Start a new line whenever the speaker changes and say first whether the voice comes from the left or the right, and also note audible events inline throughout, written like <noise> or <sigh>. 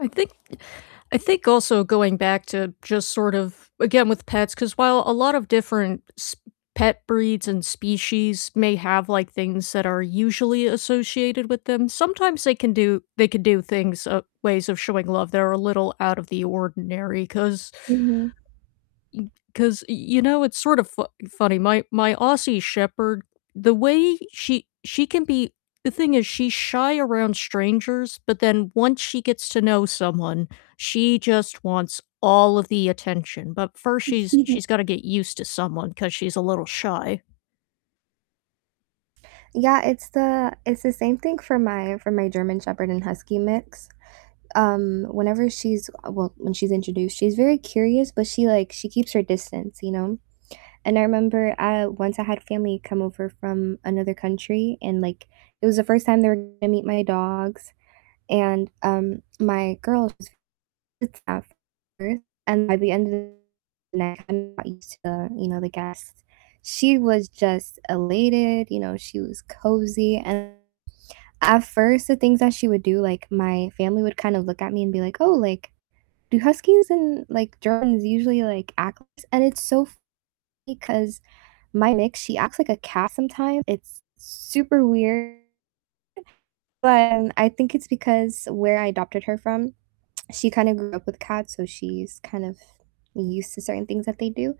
left: I think I think also going back to just sort of again with pets, 'cause while a lot of different s pet breeds and species may have, like, things that are usually associated with them, sometimes they can do they can do things uh, ways of showing love that are a little out of the ordinary, 'cause
right: Mhm.
left: y 'cause, y you know, it's sort of fu funny, my my Aussie Shepherd, the way she she can be the thing is she's shy around strangers, but then once she gets to know someone, she just wants all of the attention, but first she's she's gotta
right: <chuckles>
left: get used to someone 'cause she's a little shy.
right: Yeah, it's the it's the same thing for my for my German Shepherd and Husky mix, um, whenever she's uh, well, when she's introduced, she's very curious, but she, like she keeps her distance, you know, and I remember, uh, once I had family come over from another country and, like, it was the 1st time they were gonna meet my dogs, and, um, my girl <unintelligible> and by the end of night, kinda got used to the you know, the guests, she was just elated, you know, she was cozy, and at first, the things that she would do, like my family would kinda look at me and be like, "Oh, like, do Huskies and, like, Germans usually, like, act like this?" and it's so funny 'cause my mix, she acts like a cat sometimes, it's super weird but I think it's because where I adopted her from, she kinda grew up with cats, so she's kind of used to certain things that they do,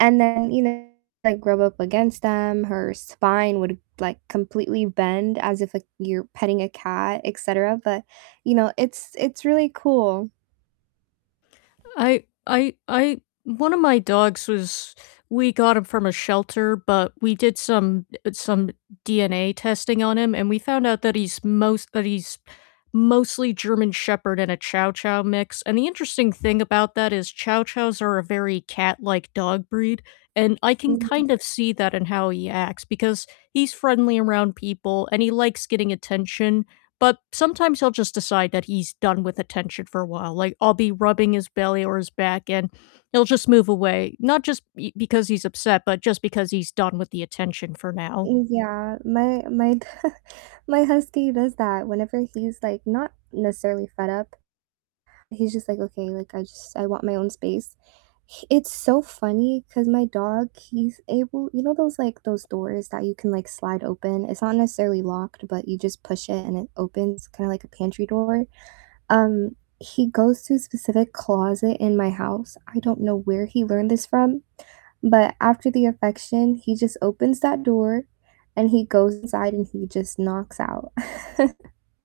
right: and then, you know, like rub up against them, her spine would, like, completely bend as if, like, you're petting a cat, et cetera, but, you know, it's it's really cool.
left: I I I one of my dogs was we got him from a shelter, but we did some uh, some DNA testing on him, and we found out that he's most that he's mostly German Shepherd and a Chow Chow mix, and the interesting thing about that is Chow Chows are a very cat-like dog breed, and I can
right: Mhm.
left: kind of see that in how he acts because he's friendly around people and he likes getting attention, but sometimes he'll just decide that he's done with attention for a while, like, I'll be rubbing his belly or his back and he'll just move away, not just b because he's upset, but just because he's done with the attention for now.
right: Yeah, my my <chuckles> my Husky does that whenever he's, like, not necessarily fed up, he's just like, "Okay, like, I just I want my own space," h it's so funny 'cause my dog, he's able you know those, like those doors that you can, like, slide open? It's not necessarily locked, but you just push it and it opens kinda like a pantry door, um, he goes to a specific closet in my house, I don't know where he learned this from, but after the affection, he just opens that door and he goes inside and he just knocks out. <chuckles>